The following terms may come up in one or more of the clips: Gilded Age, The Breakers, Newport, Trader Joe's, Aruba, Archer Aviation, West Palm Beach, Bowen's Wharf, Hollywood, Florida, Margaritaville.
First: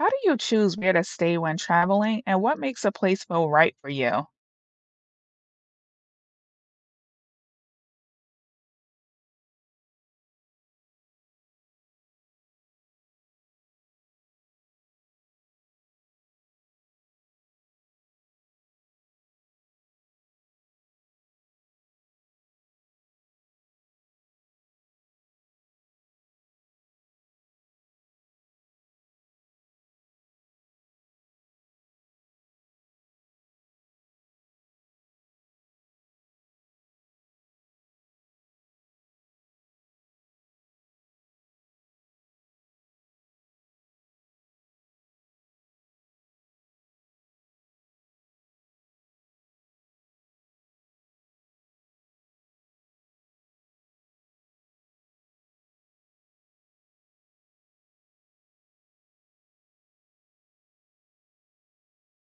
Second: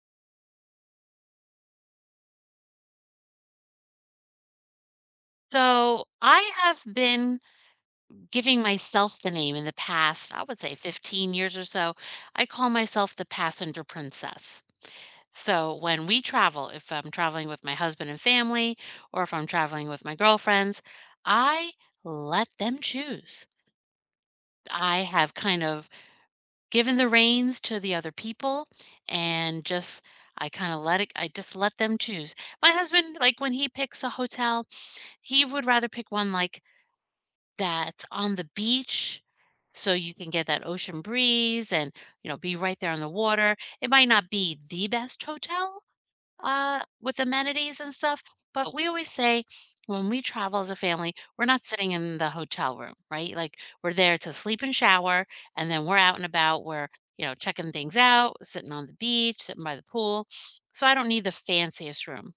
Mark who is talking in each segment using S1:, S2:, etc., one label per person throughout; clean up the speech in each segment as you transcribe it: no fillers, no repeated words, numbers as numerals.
S1: How do you choose where to stay when traveling, and what makes a place feel right for you?
S2: So I have been giving myself the name in the past, I would say 15 years or so. I call myself the passenger princess. So when we travel, if I'm traveling with my husband and family, or if I'm traveling with my girlfriends, I let them choose. I have kind of given the reins to the other people, and just I kind of let it, I just let them choose. My husband, like when he picks a hotel, he would rather pick one like that's on the beach, so you can get that ocean breeze and, you know, be right there on the water. It might not be the best hotel, with amenities and stuff. But we always say when we travel as a family, we're not sitting in the hotel room, right? Like we're there to sleep and shower, and then we're out and about. We're, you know, checking things out, sitting on the beach, sitting by the pool. So I don't need the fanciest room.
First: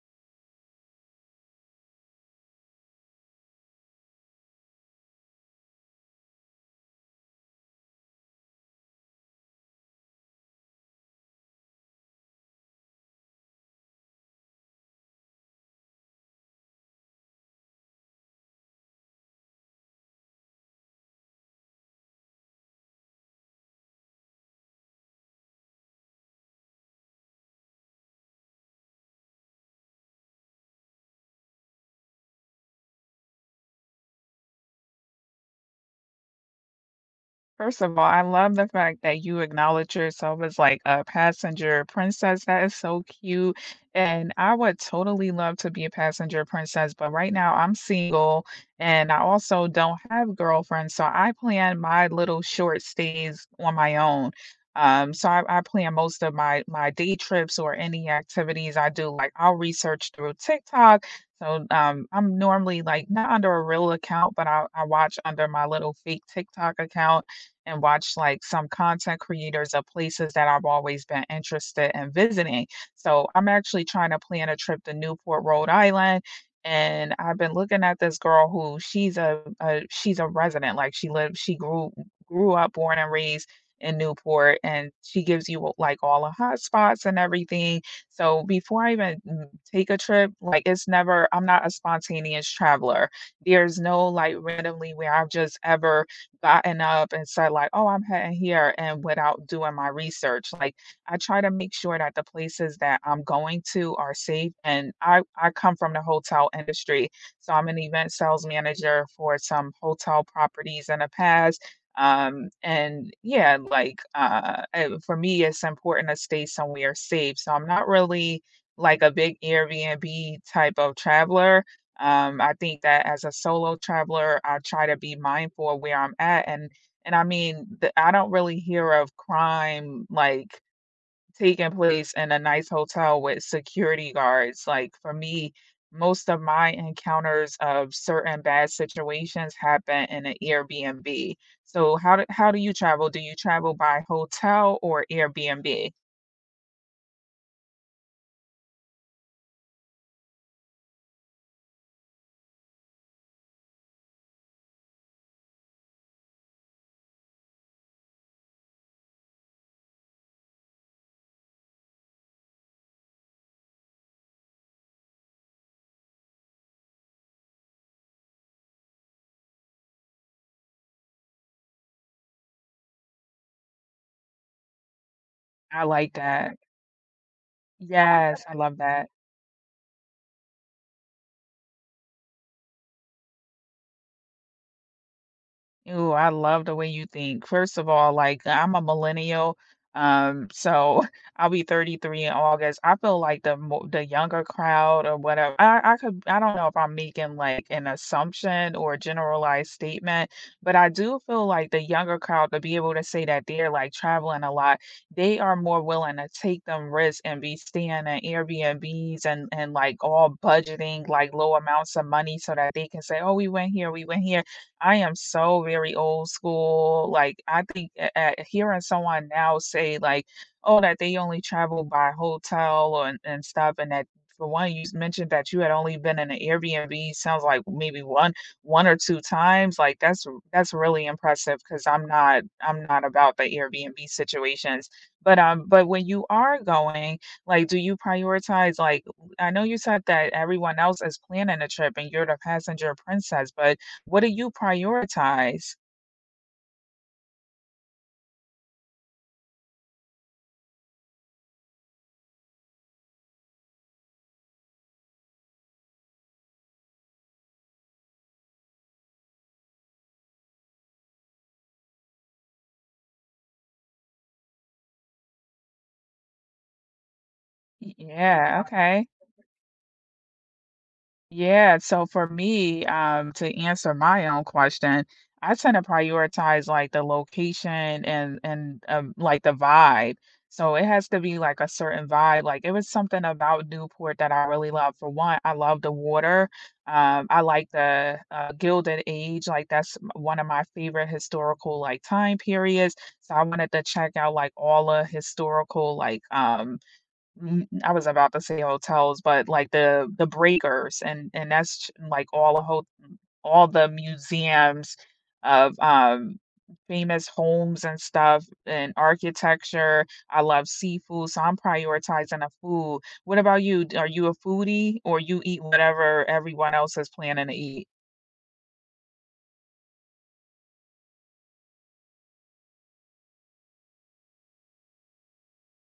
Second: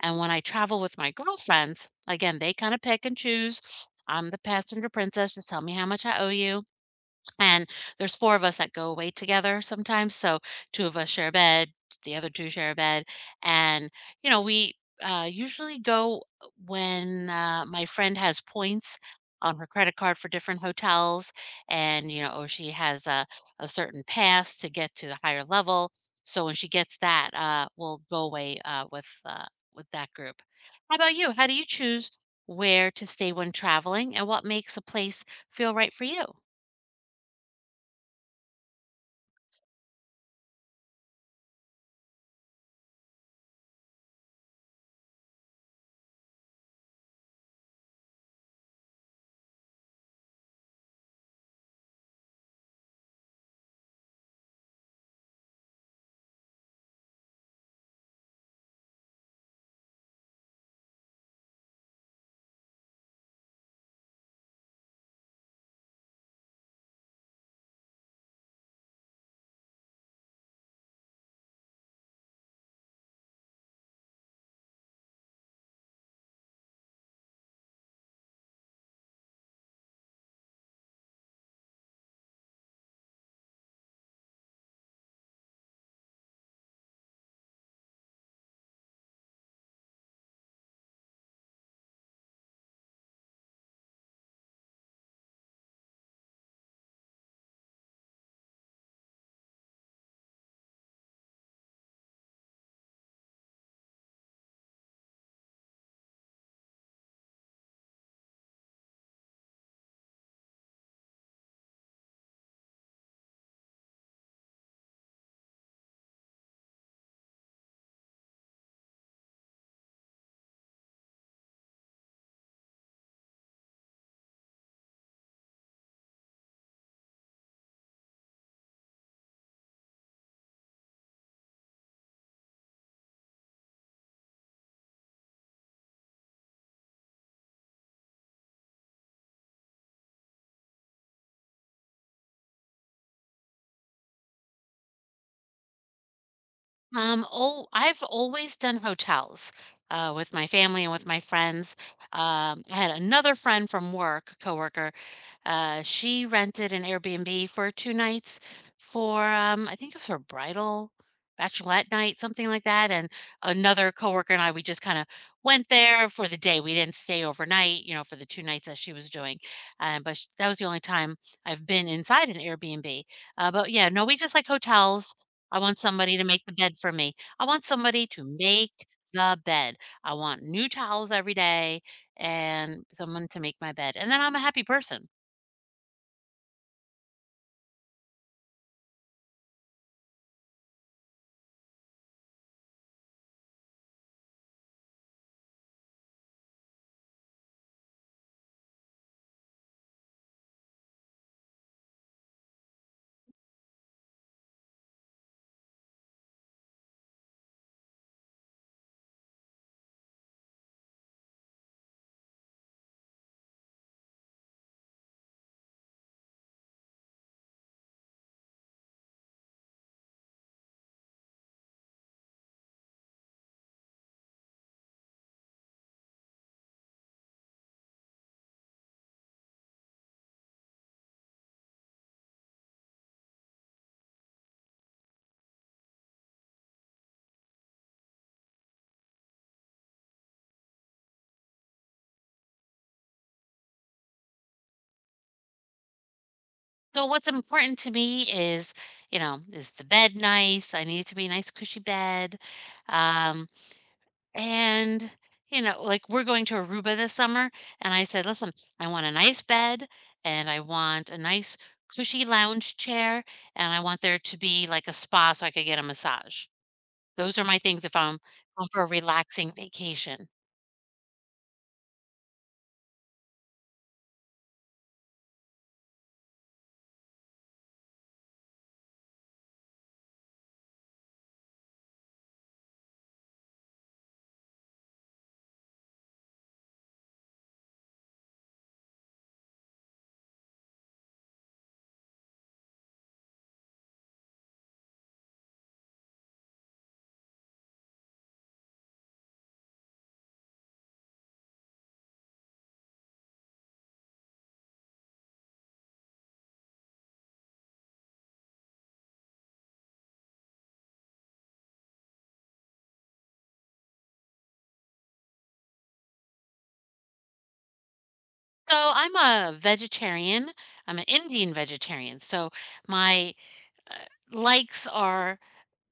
S2: And when I travel with my girlfriends, again, they kind of pick and choose. I'm the passenger princess. Just tell me how much I owe you. And there's 4 of us that go away together sometimes, so 2 of us share a bed, the other 2 share a bed, and, you know, we, usually go when, my friend has points on her credit card for different hotels and, you know, or she has a certain pass to get to the higher level, so when she gets that, we'll go away, with with that group. How about you? How do you choose where to stay when traveling, and what makes a place feel right for you?
S1: First of all, I love the fact that you acknowledge yourself as like a passenger princess. That is so cute. And I would totally love to be a passenger princess, but right now I'm single and I also don't have girlfriends. So I plan my little short stays on my own. So I plan most of my day trips or any activities I do. Like I'll research through TikTok. So I'm normally like not under a real account, but I watch under my little fake TikTok account and watched like some content creators of places that I've always been interested in visiting. So I'm actually trying to plan a trip to Newport, Rhode Island. And I've been looking at this girl who she's a resident. Like she grew up, born and raised in Newport, and she gives you like all the hot spots and everything. So before I even take a trip, like it's never, I'm not a spontaneous traveler. There's no like randomly where I've just ever gotten up and said like, "Oh, I'm heading here," and without doing my research. Like, I try to make sure that the places that I'm going to are safe, and I come from the hotel industry, so I'm an event sales manager for some hotel properties in the past. And yeah, for me, it's important to stay somewhere safe. So I'm not really like a big Airbnb type of traveler. I think that as a solo traveler, I try to be mindful of where I'm at, and I mean, I don't really hear of crime like taking place in a nice hotel with security guards. Like for me, most of my encounters of certain bad situations happen in an Airbnb. So how do you travel? Do you travel by hotel or Airbnb?
S2: Oh, I've always done hotels with my family and with my friends. I had another friend from work, coworker, she rented an Airbnb for two nights for, I think it was her bridal bachelorette night, something like that. And another coworker and I, we just kind of went there for the day. We didn't stay overnight, you know, for the two nights that she was doing. But that was the only time I've been inside an Airbnb. But yeah, no, we just like hotels. I want
S1: I like
S2: somebody to make the
S1: that.
S2: bed for me. I want somebody to
S1: Yes, I
S2: make
S1: love that.
S2: the bed. I want new towels every day and someone to make my bed. And then I'm a happy person.
S1: Ooh, I love the way you think. First of all, like I'm a millennial, so I'll be 33 in August. I feel like the younger crowd or whatever. I don't know if I'm making like an assumption or a generalized statement, but I do feel like the younger crowd to be able to say that they're like traveling a lot, they are more willing to take them risks and be staying in Airbnbs and like all budgeting like low amounts of money so that they can say, oh, we went here, we went here. I am so very old school. Like, I think hearing someone now say, like, oh, that they only travel by hotel and stuff, and that for one, mentioned that you had only been in an Airbnb, sounds like maybe one or two times. Like, that's really impressive because I'm not about the Airbnb situations. But when you are going, like, do you prioritize like I know you said that everyone else is planning a trip and you're the passenger princess, but what do you prioritize?
S2: So what's important to me is, you know, is the bed nice? I need it to be a nice cushy bed. Um, and you know, like we're going to Aruba this summer and I said, "Listen, I want a nice bed and I want a nice cushy lounge chair and I want there to be like a spa so I could get a massage." Those are my things if I'm
S1: Yeah,
S2: going for a
S1: okay.
S2: relaxing vacation.
S1: Yeah, so for me, to answer my own question, I tend to prioritize, like, the location and like, the vibe. So it has to be, like, a certain vibe, like, it was something about Newport that I really love. For one, I love the water. I like the Gilded Age, like, that's m one of my favorite historical, like, time periods, so I wanted to check out, like, all the historical, like, I was about to say hotels, but, like, the breakers and that's like, all the museums of, famous homes and stuff and architecture. I love seafood, so I'm prioritizing the food. What about you? D Are you a foodie or you eat whatever everyone else is planning to eat?
S2: So I'm a vegetarian. I'm an Indian vegetarian. So my uh, likes are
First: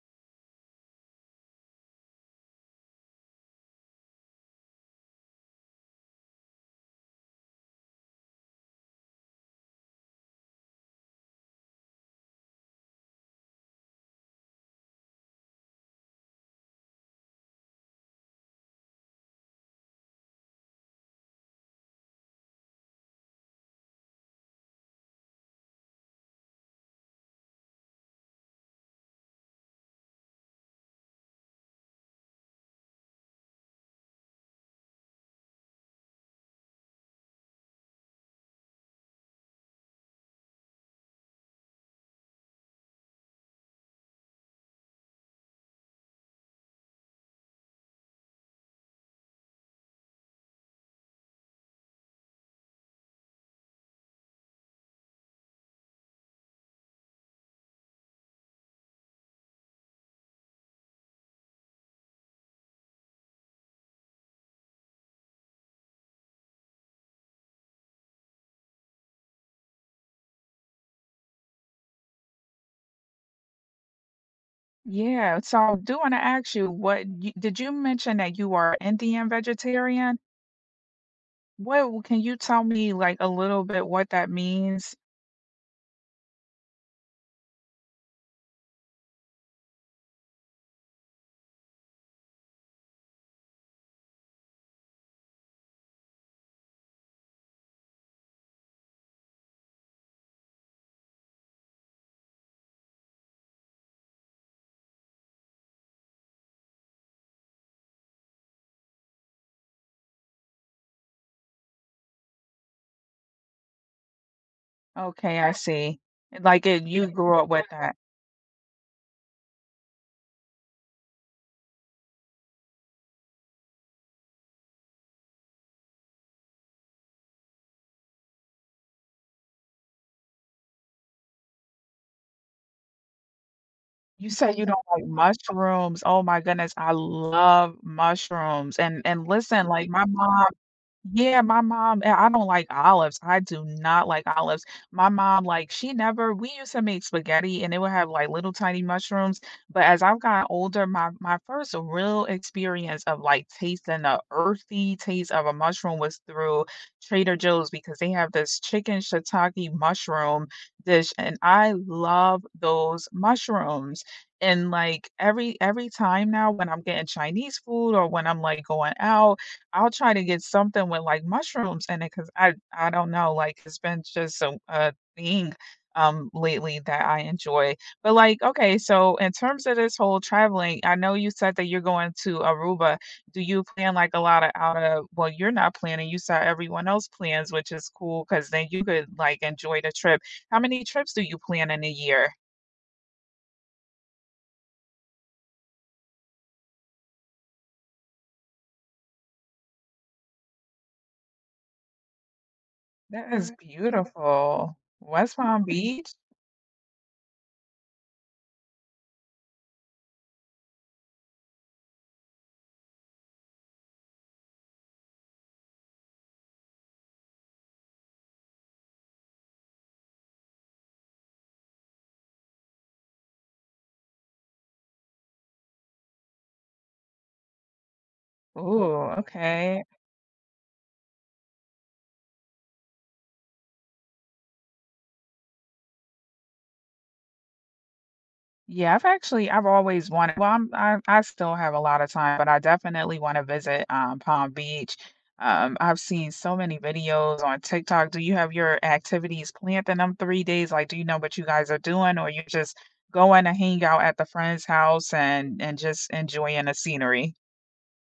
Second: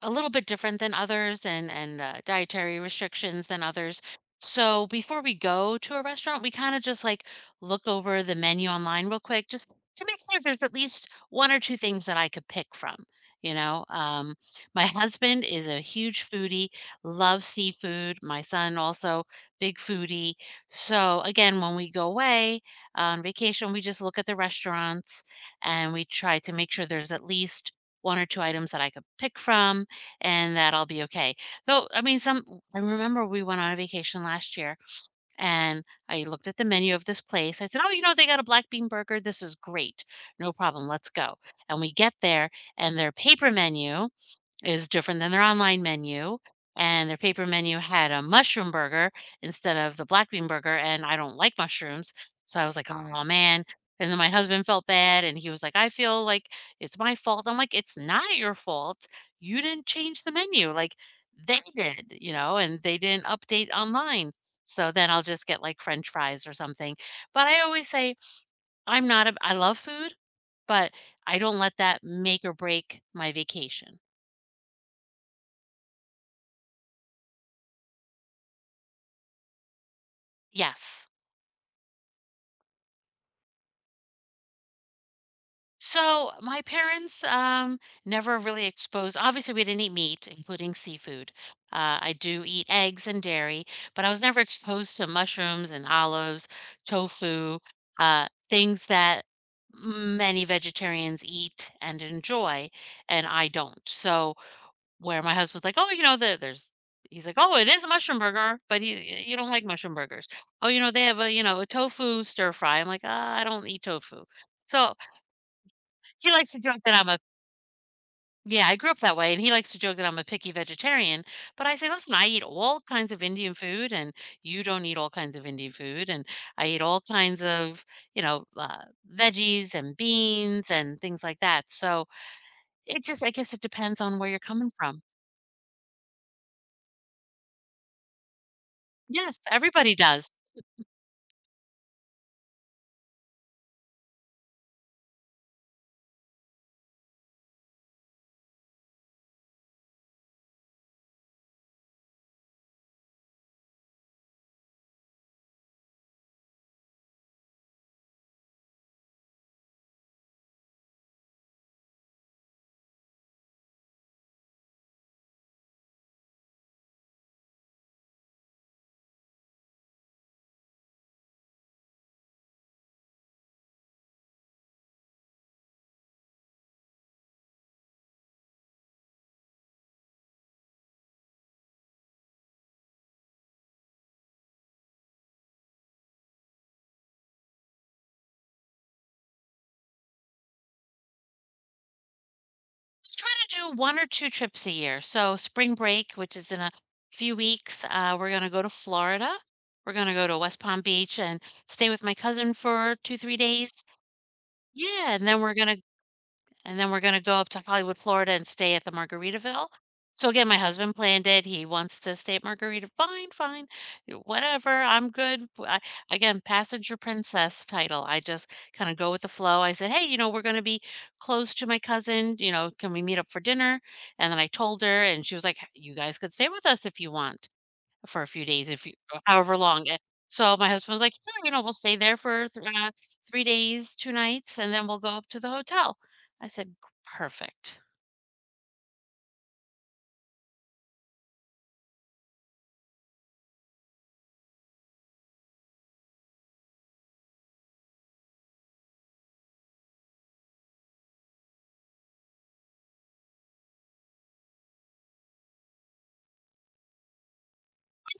S2: a little bit different than others, and dietary restrictions than others. So before we go to a restaurant, we kind of just like look over the menu online real quick just to make sure there's at least one or two things that I could pick from. You know, my husband is a huge foodie, loves seafood. My son also big foodie. So again, when we go away on vacation, we just look at the restaurants and we try to make sure there's at least one or two items that I could pick from and that I'll be okay. So, I mean, some I remember we went on a vacation last year and I looked at the menu of this place. I said, "Oh, you know, they got a black bean burger. This is great. No problem. Let's go." And we get there and their paper menu is different than their online menu, and their paper menu had a mushroom burger instead of the black bean burger, and I don't like mushrooms, so I was like, "Oh man," and then my husband felt bad, and he was like, "I feel like it's my fault." I'm like, "It's not your fault. You didn't change the menu, like, they did, you know, and they didn't update online." So then I'll just get, like, french fries or something, but I always say I'm not a I love food, but I don't let that make or break my vacation.
S1: Yeah, so I do wanna ask you, what you did you mention that you are Indian vegetarian?
S2: Yes.
S1: What can you tell me, like, a little bit what that means?
S2: So my parents never really exposed. Obviously, we didn't eat meat, including seafood. I do eat eggs and dairy, but I was never exposed to mushrooms and olives, tofu, things that many vegetarians eat and enjoy, and I don't. So where my husband's like, oh, you know, the, there's. He's like, oh, it is a mushroom burger, but he, you don't like mushroom burgers. Oh, you know, they have a, you know, a tofu stir fry. I'm like, ah, I don't eat tofu. So
S1: Okay, I see.
S2: he likes to joke that
S1: You
S2: I'm a
S1: grew up with that.
S2: yeah, I grew up that way, and he likes to joke that I'm a picky vegetarian, but I say, "Listen, I eat all kinds of Indian food, and you don't eat all kinds of Indian food, and I eat all kinds of, you know, veggies and beans and things like that." So it just I guess it depends on where
S1: You
S2: you're
S1: said you
S2: coming
S1: don't
S2: from.
S1: like mushrooms. Oh my goodness, I love mushrooms. And
S2: Yes,
S1: listen, like
S2: everybody
S1: my
S2: does.
S1: mom. Yeah, my mom and I don't like olives. I do not like olives. My mom, like, she never we used to make spaghetti and it would have like little tiny mushrooms. But as I've gotten older, my first real experience of like tasting the earthy taste of a mushroom was through Trader Joe's because they have this chicken shiitake mushroom dish and I love those mushrooms. And like every time now when I'm getting Chinese food or when I'm like going out, I'll try to get something with, like, mushrooms in it because I don't know, like, it's been just a thing, lately that I enjoy. But, like, okay, so in terms of this whole traveling, I know you said that you're going to Aruba. Do you plan, like, a lot of out of well, you're not planning, you saw everyone else plans, which is cool because then you could, like, enjoy the trip. How many trips do you plan in a year?
S2: I try to do 1 or 2 trips a year. So spring break, which is in a few weeks, we're gonna go to Florida. We're gonna go to West Palm Beach and stay with my cousin for 2,
S1: That
S2: 3
S1: is
S2: days.
S1: beautiful.
S2: Yeah, and
S1: West
S2: then we're
S1: Palm
S2: gonna
S1: Beach?
S2: and then we're gonna go up to Hollywood, Florida and stay at the Margaritaville. So again, my husband planned it. He wants to stay at Margarita. Fine, fine, whatever. I'm good. I, again, passenger princess title. I just kind of go with the flow. I said, hey, you know, we're gonna be close to my cousin. You know, can we meet up for dinner? And then I told her, and she was like, you guys could stay with us if you want for a few days, if you
S1: Ooh,
S2: or however
S1: okay.
S2: long, eh so my husband was like, "Sure, you know, we'll stay there for th 3 days, 2 nights, and then we'll go up to the hotel." I said, "Perfect."
S1: Yeah, I've actually I've always wanted well, I still have a lot of time, but I definitely wanna visit, Palm Beach. I've seen so many videos on TikTok. Do you have your activities planned in them 3 days? Like, do you know what you guys are doing, or you're just going to hang out at the friend's house and just enjoying the scenery?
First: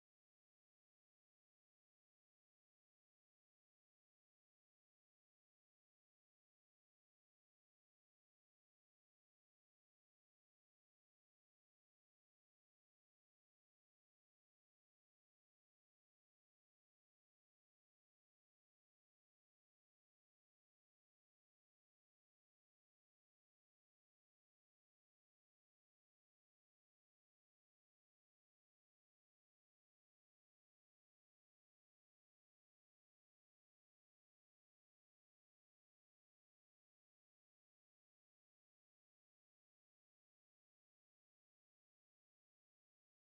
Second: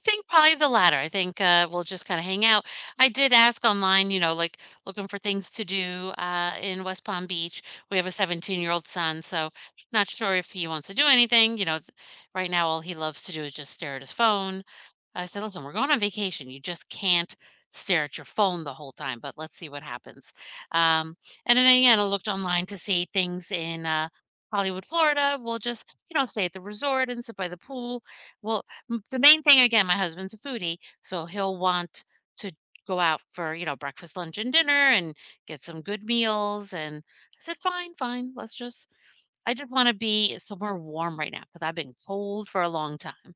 S2: Think probably the latter. I think, we'll just kinda hang out. I did ask online, you know, like, looking for things to do, in West Palm Beach. We have a 17-year-old-year-old son, so not sure if he wants to do anything, you know, th right now, all he loves to do is just stare at his phone. I said, "Listen, we're going on vacation. You just can't stare at your phone the whole time, but let's see what happens." Um, and then again, I looked online to see things in, Hollywood, Florida. We'll just, you know, stay at the resort and sit by the pool. Well, the main thing again, my husband's a foodie, so he'll want to go out for, you know, breakfast, lunch, and dinner and get some good meals. And I said, fine, fine, let's just, I just want to be somewhere warm right now because I've been cold for a long time.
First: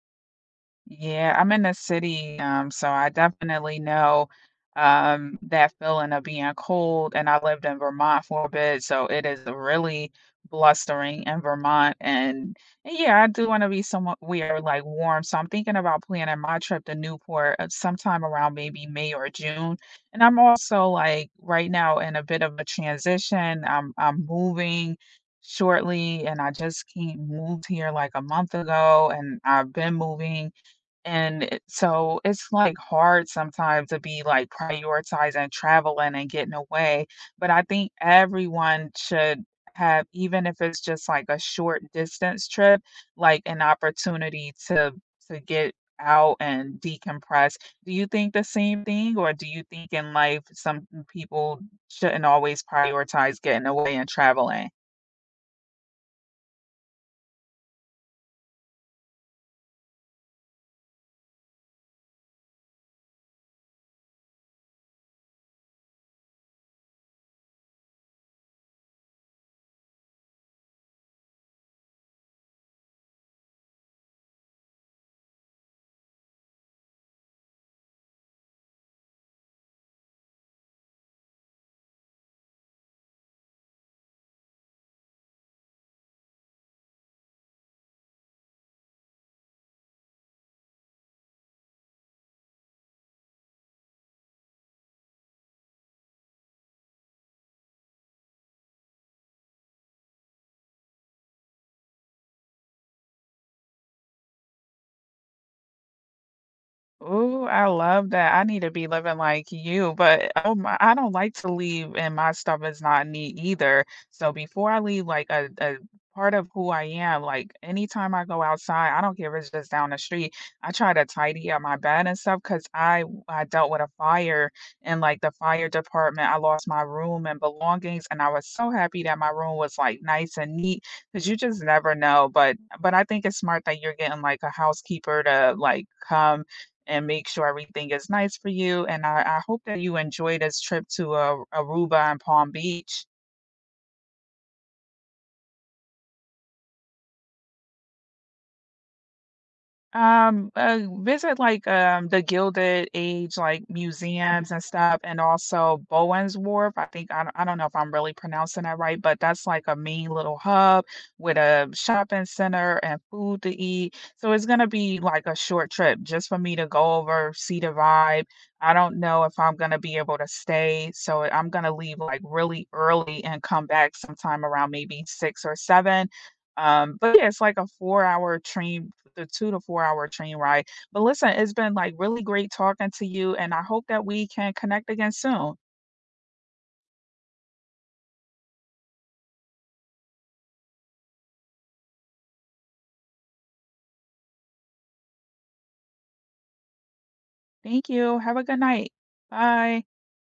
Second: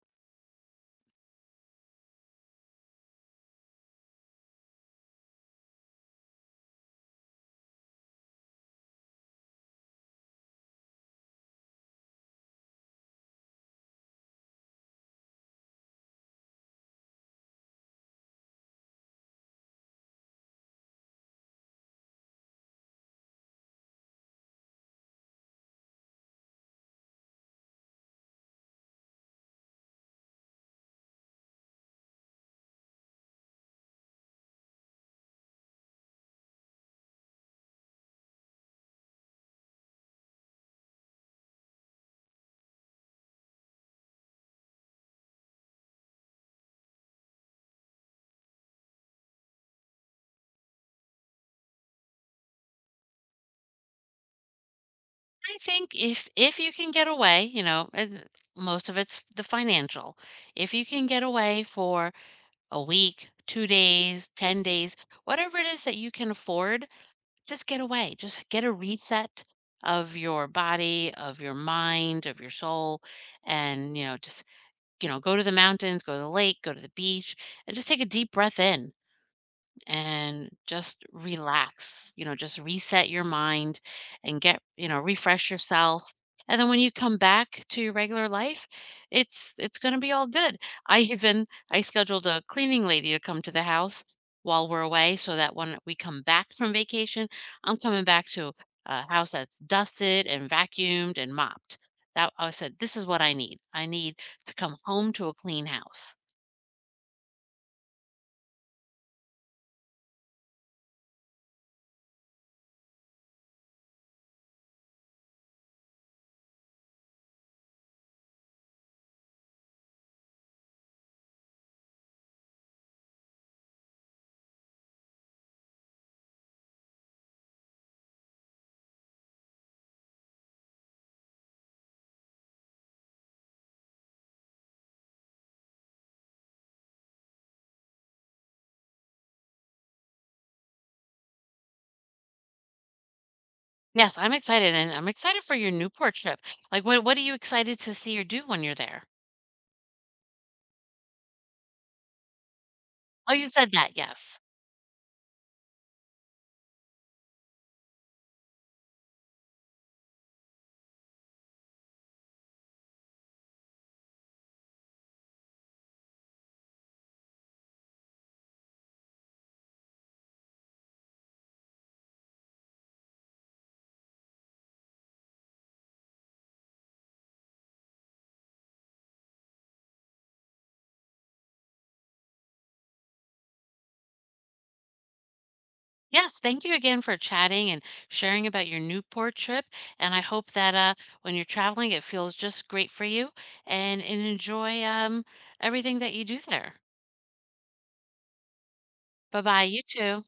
S1: Yeah, I'm in the city, so I definitely know that feeling of being cold. And I lived in Vermont for a bit, so it is really blustering in Vermont. And yeah, I do want to be somewhat weird, like warm. So I'm thinking about planning my trip to Newport sometime around maybe May or June. And I'm also like right now in a bit of a transition. I'm moving shortly, and I just came moved here like a month ago, and I've been moving and it so it's, like, hard sometimes to be, like, prioritizing traveling and getting away, but I think everyone should have, even if it's just, like, a short distance trip, like, an opportunity to get out and decompress. Do you think the same thing, or do you think in life some people shouldn't always prioritize getting away and traveling?
S2: I think if you can get away, you know, and most of it's the financial. If you can get away for a week, 2 days, 10 days, whatever it is that you can afford, just get away. Just get a reset of your body, of your mind, of your soul, and, you know, just, you know, go to the mountains, go to the lake, go to the beach, and just take a deep breath in and just relax, you know, just reset your mind and get, you know, refresh yourself. And then when you come back to your regular life, it's going to be all good. I even I scheduled a cleaning lady to come to the house while we're away so that when we come back from vacation, I'm coming back to a house that's dusted and vacuumed and mopped. That I said this is what I need. I need to come home to a clean house.
S1: Ooh, I love that. I need to be living like you, but oh my, I don't like to leave and my stuff is not neat either. So before I leave, like a part of who I am, like anytime I go outside, I don't care if it's just down the street, I try to tidy up my bed and stuff because I dealt with a fire in like the fire department. I lost my room and belongings, and I was so happy that my room was like nice and neat because you just never know. But I think it's smart that you're getting like a housekeeper to like come and make sure everything is nice for you. And I hope that you enjoy this trip to Aruba and Palm Beach.
S2: Yes, I'm excited, and I'm excited for your Newport trip. Like, what are you excited to see or do when you're there?
S1: Visit like the Gilded
S2: Oh,
S1: Age
S2: you
S1: like
S2: said that, yes.
S1: museums and stuff, and also Bowen's Wharf. I don't know if I'm really pronouncing that right, but that's like a mean little hub with a shopping center and food to eat. So it's gonna be like a short trip just for me to go over, see the vibe. I don't know if I'm gonna be able to stay, so I'm gonna leave like really early and come back sometime around maybe six or seven, but yeah, it's like a four-hour train the 2 to 4-hour train ride. But listen, it's been, like, really great talking to you, and I hope that we can connect again soon.
S2: Yes, thank you again for chatting and sharing about your Newport trip, and I hope that when you're traveling, it feels just great for you, and enjoy everything that you do there.
S1: Thank you. Have a good night.
S2: Bye bye, you
S1: Bye.
S2: too.